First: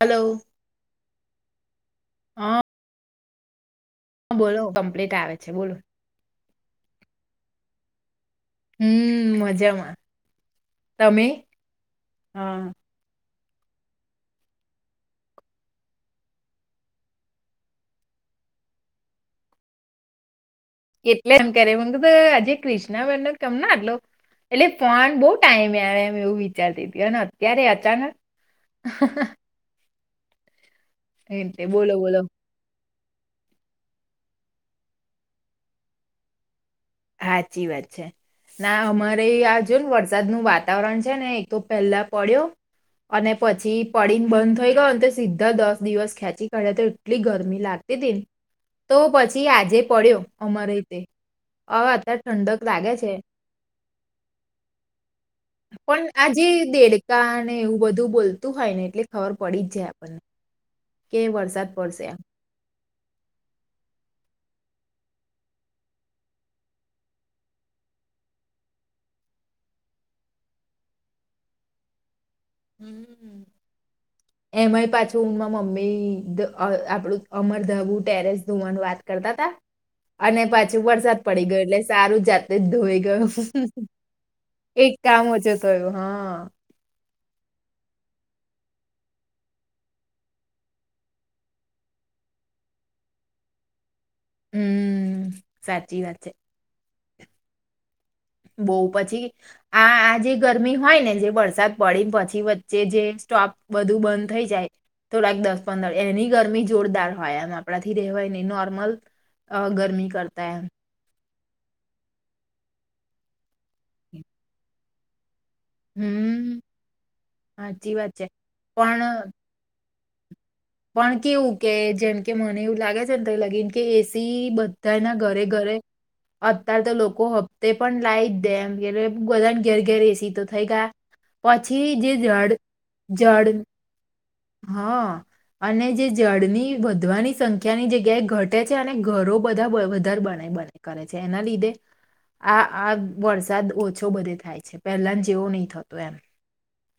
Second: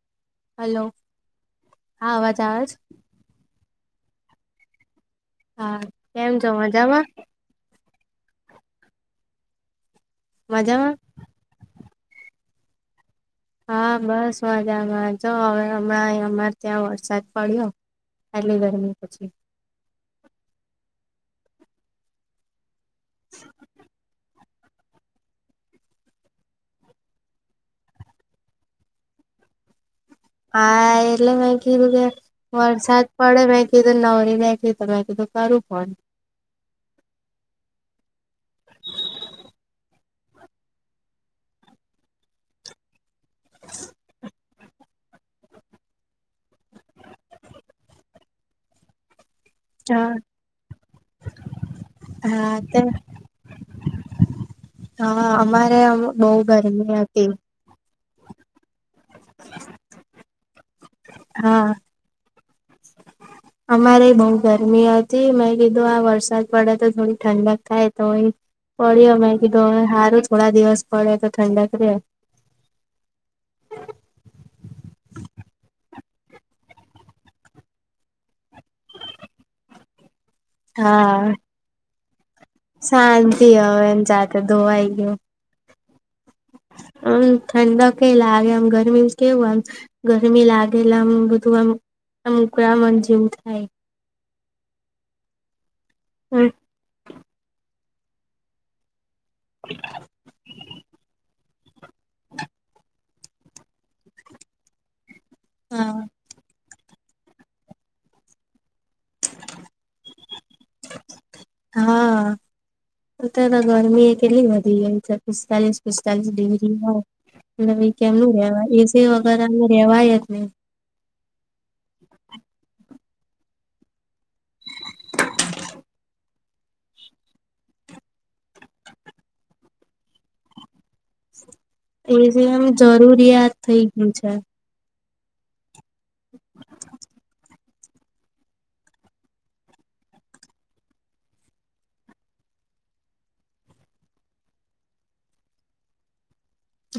Hello hello હા અવાજ આવે છે? હા બોલો કમ્પ્લીટ. આવે છે બોલો. હા કેમ છો મજામાં? હમ મજામાં. મજામાં. હમ. હા બસ મજામાંજો હવે હમણાં અમારે ત્યાં વરસાદ પડ્યો આટલી ગરમી પછી એટલે એમ કર મ હજ ક વ કમ ના હલો [unintelligible] એટલે ફન બહુ ટાઈમે આવે એમ એવું વિચારતી હતી અત્યારે અચાનક હા એટલે મે કીધું બોલો કે બોલો વરસાદ પડે મેં કીધું નવરી બેઠી તો મેં કીધું કરું ફોન. સાચી વાત છે ના અમારે આજુ વરસાદ ન વાતાવરણ છે ને એ તો પેલા પડ્યો અને પછી પડીને બંધ થઈ ગયો તો સીધા દસ દિવસ ખેંચી કાઢ્યા તો એટલી ગરમી લાગતી હતી ને તો પછી પછી આજે હા પડ્યો અમારે ર તે હવે અત્યારે હા ઠંડક તે લાગે છે. હા અમારે પણ બહુ આજે ગરમી હતી દેડકા ને એવું બધું બોલતું હોય ને એટલે ખબર પડી જ જાય આપણને કે વરસાદ હા પડશે આ. અમારે બઉ ગરમી હતી મેં કીધું આ વરસાદ પડે તો થોડી ઠંડક થાય તો પડ્યો મેં કીધું સારું થોડા દિવસ પડે તો ઠંડક રહેે હમ એમાંય પાછું મારા મમ્મી આપણું અમર ધવું ટેરેસ ધોવાનું વાત કરતા હતા. અને પછી વરસાદ હા પડી ગયો એટલે ચારું જાત શાંતિ હવે એને સાથેતે ધોવાઈ એક ગયયો કામ ઓછું થયું હા હમ. ઠંડ કઈ લાગે આમ ગરમી કેવું આમ ગરમી લાગે આમ બધું આમ આકરા જેવું થાય હમ. સાચી વાત છે. બઉ પછી આ આ જે ગરમી હોય ને જે વરસાદ પડીે પછી વચ્ચે જે સ્ટોપ બધું બંધ થઈ જાય. તો લક દસ પંદર હા. એની ગરમી જોરદાર હોય એમ આપણાથી રેવાય નહીં, નોર્મલ ગરમી કરતા એમ હા, અત્યારે તો ગરમી એ કેટલી વધી ગઈ છે. પિસ્તાલીસ-પિસ્તાલીસ હમ ડિગ્રી હોય એલે સાચી કે વાત એમ છે રેવાય પણ એસી વગર રેવાય જ નઈ. હમ. પણ કેવું કે જેમ કે મને એવું લાગે છે ને હદ લગી કે એસી બધાના ઘરે-ઘરે. અત્યારે તો લોકો હપ્તે પણ લાઈટ જ દેમ કે બધાને ઘેર ઘેર એસી તો થઈ ગયા. પછી એ જે જડ એમ જડ જરૂરિયાત થઇ ગયું છે. હા અને જે જળની વધવાની સંખ્યા સંખ્યાની જગ્યાએ ઘટે છે અને ઘરો બધા વધારે બને બને કરે છે, એના લીધે આ આ વરસાદ ઓછો બધે થાય છે, પહેલા જેવો નહીં થતો એમ.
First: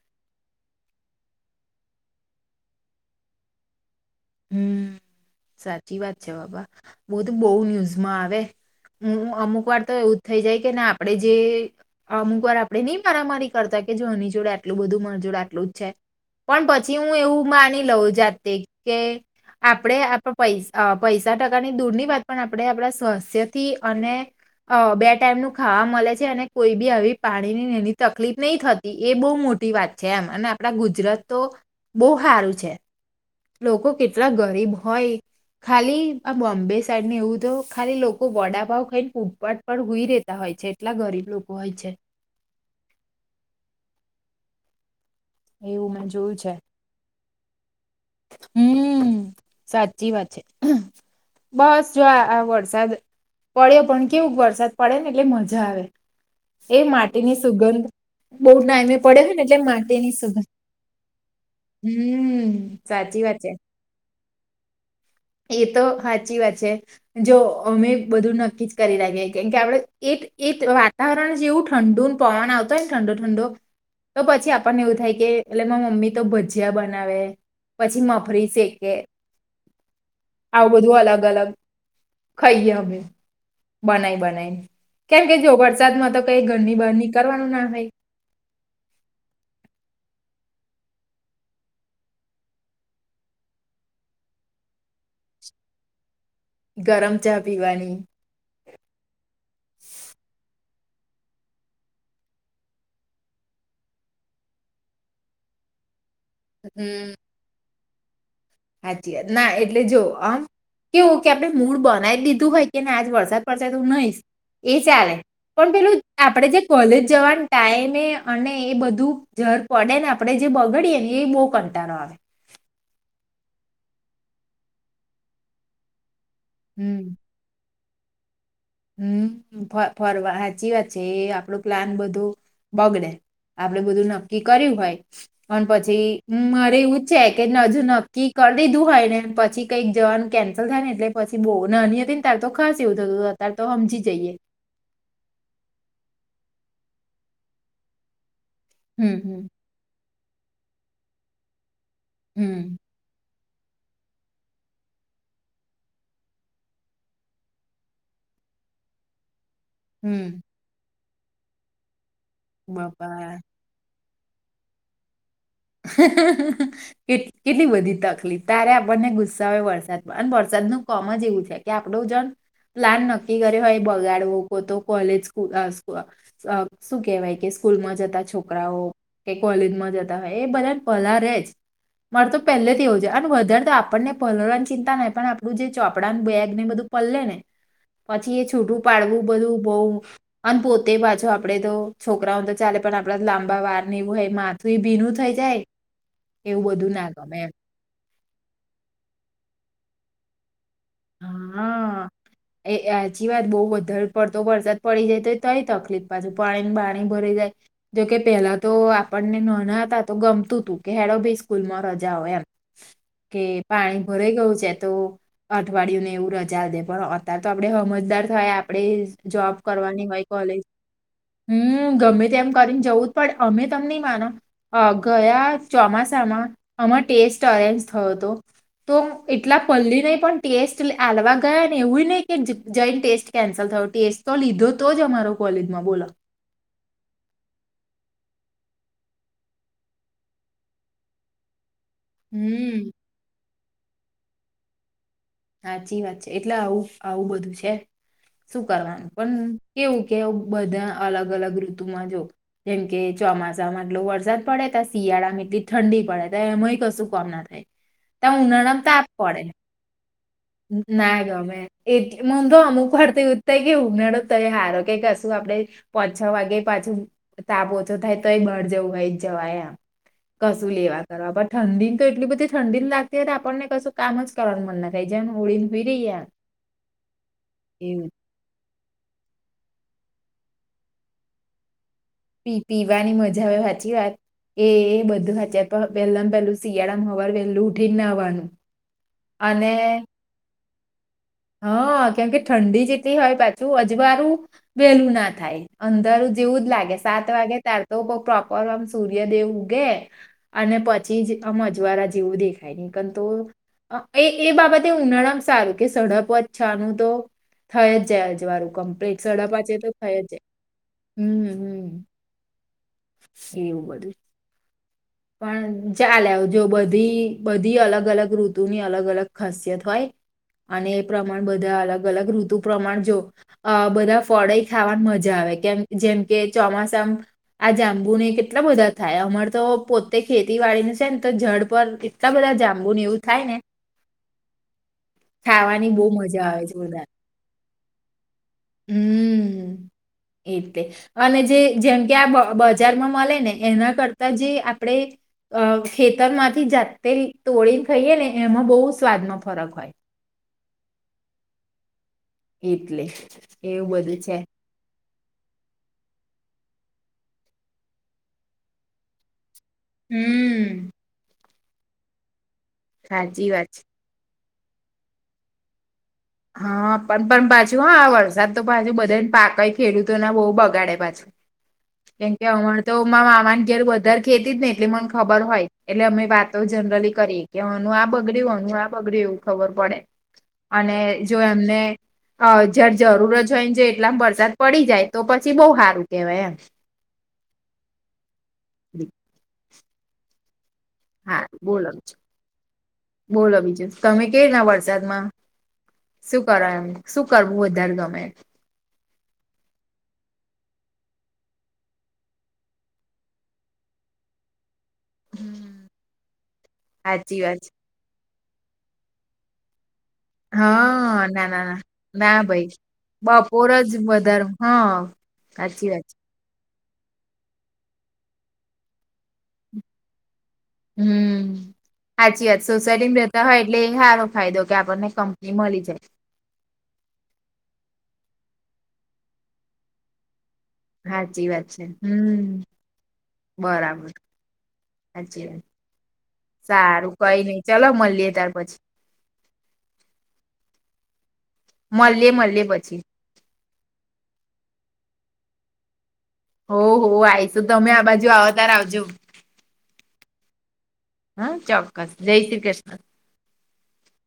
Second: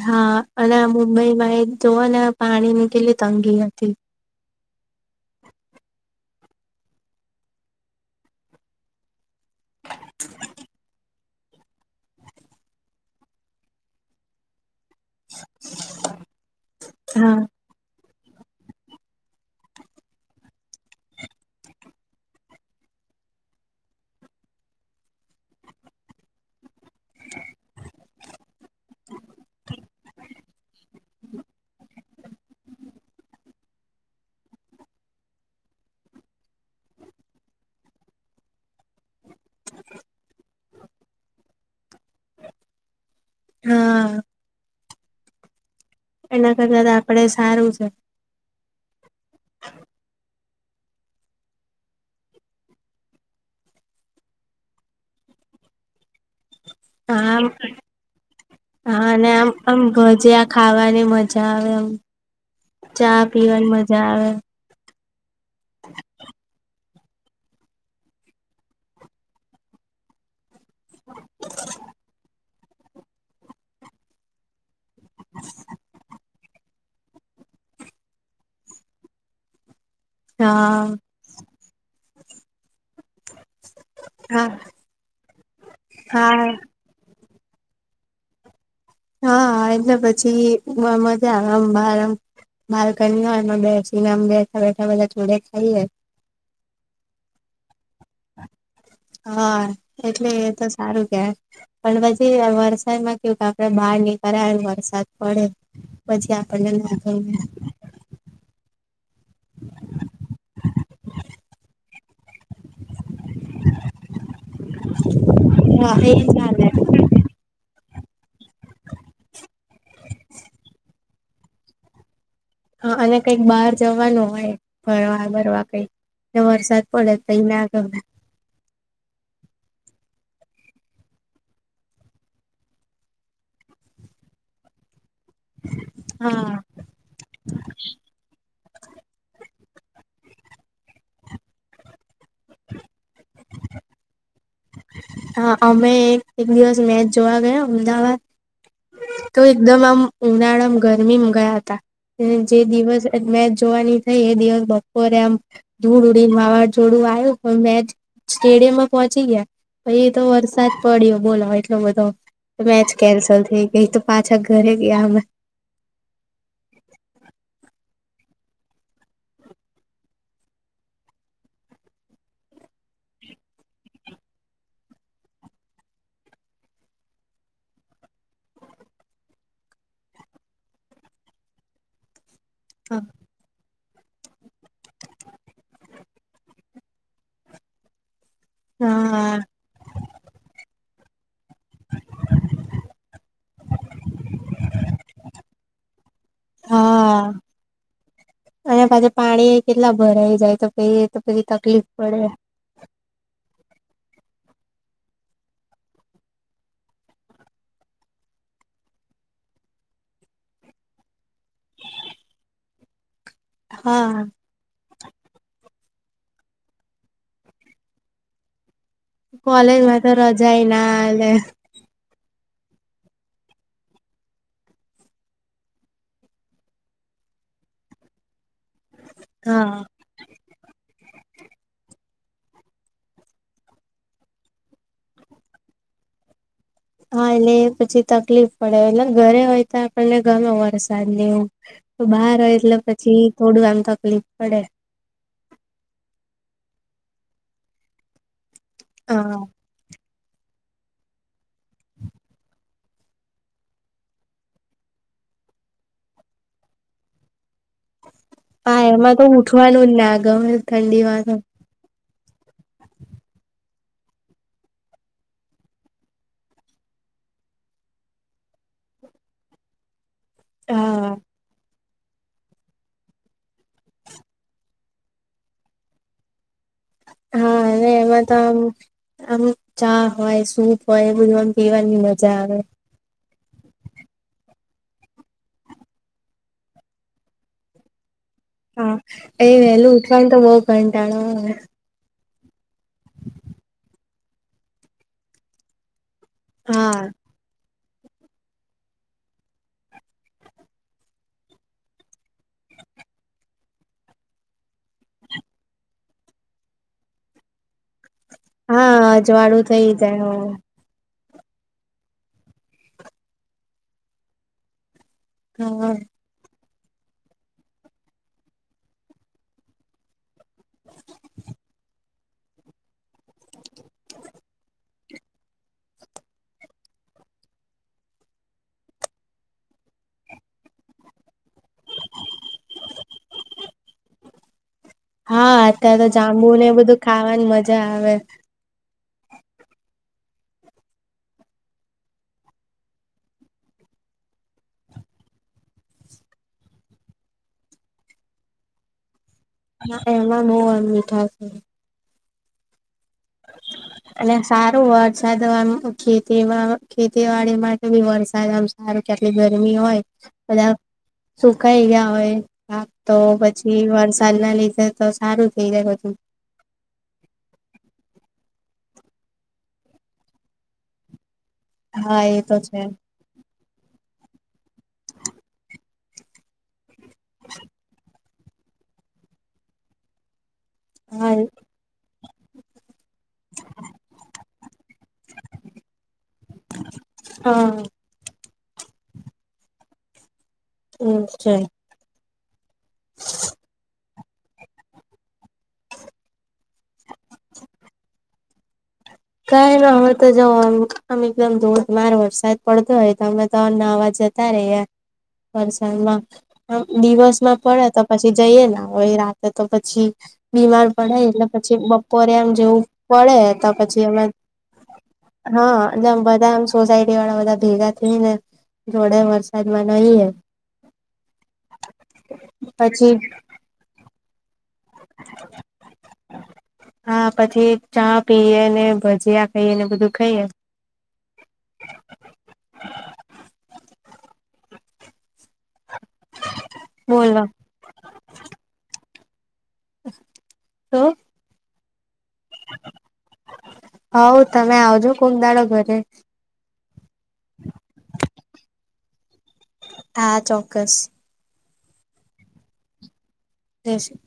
હા, અને મુંબઈમાં એ જોઓ ને પાણી ની કેટલી તંગી હતી. હમ, સાચી વાત છે બાબા. બધું તો બહુ ન્યુઝમાં આવે હું. અમુક વાર તો એવુ થઈ જાય કે ના? આપડે જે અમુક વાર આપડે નહીં મારા-મારી કરતા, કે જો એની જોડે એટલું બધું મજોડ આટલું જ છે, પણ પછી હું હા એવું માની લઉં જાત તે કે આપણે આપ પૈસા પૈસા-ટકાની દૂર ની વાત, પણ આપણે આપણા સ્વાસ્થ્યથી અને બે ટાઈમ નું ખાવા મળે છે, અને કોઈ બી આવી પાણી ની તકલીફ નહી થતી. એ બહુ મોટી વાત છે, એમ અને આપડા ગુજરાત તો બહુ સારું છે. લોકો કેટલા ગરીબ હોય ખાલી આ બોમ્બે સાઈડને એવું તો ખાલી લોકો વડા પાઉં ખાઈને ફૂટપાથ પર સૂઈ રહેતા હોય છે-એટલા ગરીબ લોકો હોય છે. હા. એવું મેં જોયું એના છે કરના આપડે સારું છે. હમ. સાચી વાત છે. બસ જો, આ આ વરસાદ પડ્યો પણ કેવું વરસાદ પડેને! એટલે મજા આવે. એ હા માટીની સુગંધ બહુ ટાઈમ એ હા પડે અને હોય ને, આમ એટલે આમ માટીની ભજીયા સુગંધ ખાવાની મજા આવે આમ હમ. ચા સાચી વાત છે પીવાની મજા. હા. એ તો સાચી વાત છે. જો અમે બધું નક્કી જ કરી લખીએ, કેમ કે આપડે એ એ વાતાવરણ જેવું ઠંડુ ને પવન આવતો હોય. ને ઠંડો-ઠંડો તો પછી આપણને એવું થાય કે, એટલે મમ્મી તો ભજીયા બનાવે પછી મફરી શેકે. હા આવું બધું અલગ-અલગ ખાઈએ અમે. હા બનાય-બનાય, કેમકે જો વરસાદમાં તો કઈ હા ઘરની બહાર ની કરવાનું ના હોય. હા, એટલે પછી મજા આવે, આમ બાર-બાલ્કની હો બેસીને બેઠા-બેઠા બધાં જોડે ખાઈએ. ગરમ ચા પીવાની. હા એટલે એ તો સારું કે, પણ પછી વરસાદમાં કેવું કે આપડે બહાર નીકળી ને. કરરા વરસાદ પડે. પછી આપણને હમ લાગે હાચી ના, એટલે જો આમ કેવું કે આપણે મૂળ બંધ લાઈટ [inaudible] હોય કેને આજ વરસાદ પડશે, તું નહીં એ ચાલે, પણ પેલું એ આપણે જે ચાલે કોલેજ જવાનું ટાઈમે અને એ બધું જર પડે ને, આપણે જે બગડીએ ને એ બો. કંટાળો આવે. હા, અને કંઈક બહાર જવાનું હોય, ફરવા-ભરવા કંઈક વરસાદ પડે ત્યાં હ. હમ, ફરવા સાચી વાત છે, એ આપણું પ્લાન બધું બગડે, આપડે બધું નક્કી કર્યું હોય. અને પછી હા મારે એવું છે કે હજુ નક્કી કર લીધું હોય ને પછી કંઈક જવાનું કેન્સલ થાય ને, એટલે પછી બ નાની હતી ને ત્યારે તો ખાસ એવું થતું હતું. તારે તો સમજી જઈએ. હા, અમે એક એક દિવસ મેચ જોવા ગયા અમદાવાદ. હમ, તો હમ, એકદમ આમ ઉનાળામાં ગરમીમાં ગયા હતા. જે હમ, દિવસ મે જોવાની થઈ એ દિવસ બપોરે આમ ધૂળ ઉડીને વાવાઝોડું આવ્યું, પણ મેચ સ્ટેડિયમ માં પહોંચી ગયા. પહી એ તો હમ. વરસાદ પડ્યો. બોલો, એટલો બધો. મેચ બાપા! કેન્સલ થઈ ગઈ. પાછા ઘરે ગયાં અમે. [unintelligible] કે કેટલી વધી તક! ત્યારે આપણને ગુસ્સા હોય વરસાદમાં, અને વરસાદ નું કામ જ એવું છે કે આપડો જણ પ્લાન નક્કી કરે હોય બગાડવો કો તો કોલેજ શું કેહેવાય કે સ્કૂલમાં જતા છોકરાઓ કે કોલેજમાં જતા. એ બધાં ને પલારેજ મારે તો. પહેલેથી હો છે અને વધારે આપ. આપણને પલવાની ચિંતા ના પણ આપણું જે ચોપડાનું બેગ ને બધું પલલે ને પછી એ છૂટું પાડવું હા બધું બહુ અને. તે બાજુ આપ આપડે તો છોકરાઓ તો ચાલે, પણ આપડા લાંબા વાર ને એવું હોય માથું એ ભીનું થ‌ઇ જાય એવું બધું ના હા ગમે એમ. અને પાછા પાણી કેટલા ભરાઈ જાય તો. પહી તો પછી તકલીફ હા પડે એ સાચી વાત બહુ વધારે પડતો પડતો. પડી જાય તોપણ તકલીફ પાછુ પાણીને પાણી ભરી જાય. જોકે પેલા તો આપણે નાના હતા તો ગમતું તું કે હેંડો ભ સ્કૂલમાં રજા હોય એમ. કે પાણી હા ભરાઈ ગયું છે તો. અઠવાડિયું ને એવું રજા આપી દેય પણ અત્યારે તો આપણે સમજદાર થયા આપણે જોબ કોલેજમાં કરવાની તો હોય કોલેજ, રજાએ ના આલે હમ ગમે તેમ કરીને જવું જ પણ અમે, તમે નહી માનો ગયા ચોમાસામાં અમારો ટેસ્ટ અરેન્જ થયો હતો. તો એટલા હા પલળી નહી પણ આપવા ગયા ને એવું નહી કે જઈને ટેસ્ટ કેન્સલ થયો. ટેસ્ટ તો લીધો તો જ. અમારો કોલેજમાં બોલો. હા એટલે એ પછી તકલીફ પડે એટલે ઘરે હોય તો આપણને ગમે વરસાદને એવું તો બહાર હોય એટલે હમ પછી થોડું એમ તકલીફ પડે. સાચી વાત છે એટલે આવું આવું બધું છે. શું કરવાનું? હા પણ કેવું? કે બધા અલગ અલગ ઋતુમાં જો જેમ કે, ચોમાસામાં એટલો વરસાદ પડે તો શિયાળામાં એટલી ઠંડી પડે ત એમાંય કશું કામ ના થાય - હા એમાં તો ઉઠવાનું જ ના ગમે ઠંડીમાં ના તો ગમે એજ મન તો અમુકવાર તો એવું જ થાય કે ઉનાળો તોય સારો કે કશું આપણે પાંચ-છ વાગે પાછું તાપ ઓછો થાય તો એ બહાર જવું હોય જવાય આમ કશું લેવા હા કરવા પણ ઠંડી તો એટલી બધી ઠંડી લાગતી હોય આપણને કશું કામ જ કરવાનું મન ના થાય. જાણે ઓઢીને સૂઈ રહીએ એમ હા અને એવું એમાં તો આમ ચા હોય, સૂપ હોય એ બધું એમ પીવાની મ પી પીવાની મજા હવે સાચી વાત એ બધું સાચું પહેલામાં પહેલું શિયાળામાં સવાર વહેલું ઉઠીને નાહવાનું હા એ અને વહેલું ઉઠવાનુ તો બ. [unintelligible] હા કેમ કે ઠંડી જ એટલી હોય પાછું અજવાળું વહેલું ના થાય અંધારું જેવું જ લાગે હા સાત વાગે તાર તો પ્રોપર આમ સૂર્યદેવ ઉગે. અને પછી જ આમ અજવાળા જેવું દેખાય, નહીતર તો એ એ બાબતે ઉનાળા મા સારું કે સડપ પ છાનું તો થઈ જ જાય. વારું હા કમ્પ્લીટ સાડા અજવાળું પાંચે થઇ તો જાય થાય જ હો હમ્મ-હમ્મ. એવું બધું. હા પણ ચાલ આવ જો બધું ધી બધી અલગ-અલગ ઋતુની અલગ-અલગ ખાસિયત હોય. અને એ પ્રમાણ બધા અલગ અલગ ઋતુ પ્રમાણ જો. અ બધા ફળાઈ ખાવાની મજા. મજા આવે કેમ જેમ કે ચોમાસા આ જાંબુ ને કેટલા બધા થાય અમાર તો પોતે ખેતી વાડીને છે, ને તો જડ પર એટલા બધા જાંબુ ને એવું થાય ને હા ખાવાની અત્યારે બહુ તો મજા જાંબુ આવે ને છે બધું ખાવાની મજ જા આવે. હમ્મ એતે અને જે જેમ કે આ બજારમાં મળે ને એના કરતા જે આપડે ખેતરમાંથી જાતે તોળીને ખાઈએ ને એમાં બહુ સ્વાદ ન હા એમાં નોવાન. [unintelligible] એક અને સારું વરસાદ ખેતીમાં ખેતીવાડી માટે બી વરસાદ આમ સારું કે આપડે ધર થી મી હોય બધા હમ સુકાઈ ગયા હોય છે. હા તો સાચી વાત પછી વરસાદી ના લઈ જાય તો સારું થઈ જાયું હા પણ પણ પાછું હા વરસાદ તો પાછું બધાને પાકય ખેડૂતો ના બહુ બગાડે પાછું હા એ કેમકે તો હમરે છે તોમાં માવાની વધ ખેતી જ ને એટલે મને ખબર હોય એટલે અમે વાતો જનરલી કરી કેવાનું આ બગડ નું આ બગડ્યું એવું ખબર પડે અને હા જો એમને હ જજ જરૂર જ હોયને જો એટલામ વરસાદ પડી જાય તો પછી બહ સારું કેહેવાય એમ હા [unintelligible] એમ હા છે બોલ છો બોલો બીજ તમે કે ના વરસાદમાં શું કરો એમ શું કરવું વધારે ગમે કઈ ના હોય તો જો આમ એકદમ ધોધમાર વરસાદ પડતો હોય તો અમે તોમ અવાજ જતા ર હમ વરસાદમાં સાચી દિવસમાં વાત છે. પડે તો પછી પછી જઈએ હો રાતે તો પછી બીમાર પડે હા એટલે ના ના ના પછી બપોરે એમ જેવું પડે અમે વધાર હા હા સાચી વાત એટલે છે આમ બધા આમ સોસાયટી વાળા બધા ભેગા થઈ ને જોડે વરસાદમાં નહી હમ સાચી વાત પછી સોસાયટી રહેતા હોય એટલે સાર. ાયો કે આપ કંપની મળ જ. હા પછી ચા પીએ ને ભજીયા ખાઈએ ને બધું ખાઈએ સાાચી વાત છે હમ બરાબર. હાજીી સારું કઈ બોલો નઈ ચાલ મળીએ ત્યાર પછી. [inaudible] [inaudible] પછી હ તમે આવજો. કોમ દાડો ઘરે હો હો આય તો તમે આ બાજુ આવતાર આવજો. હા ચોક્કસ. હા ચોક્કસ જય શ્રી કૃષ્ણ. જ શ્રી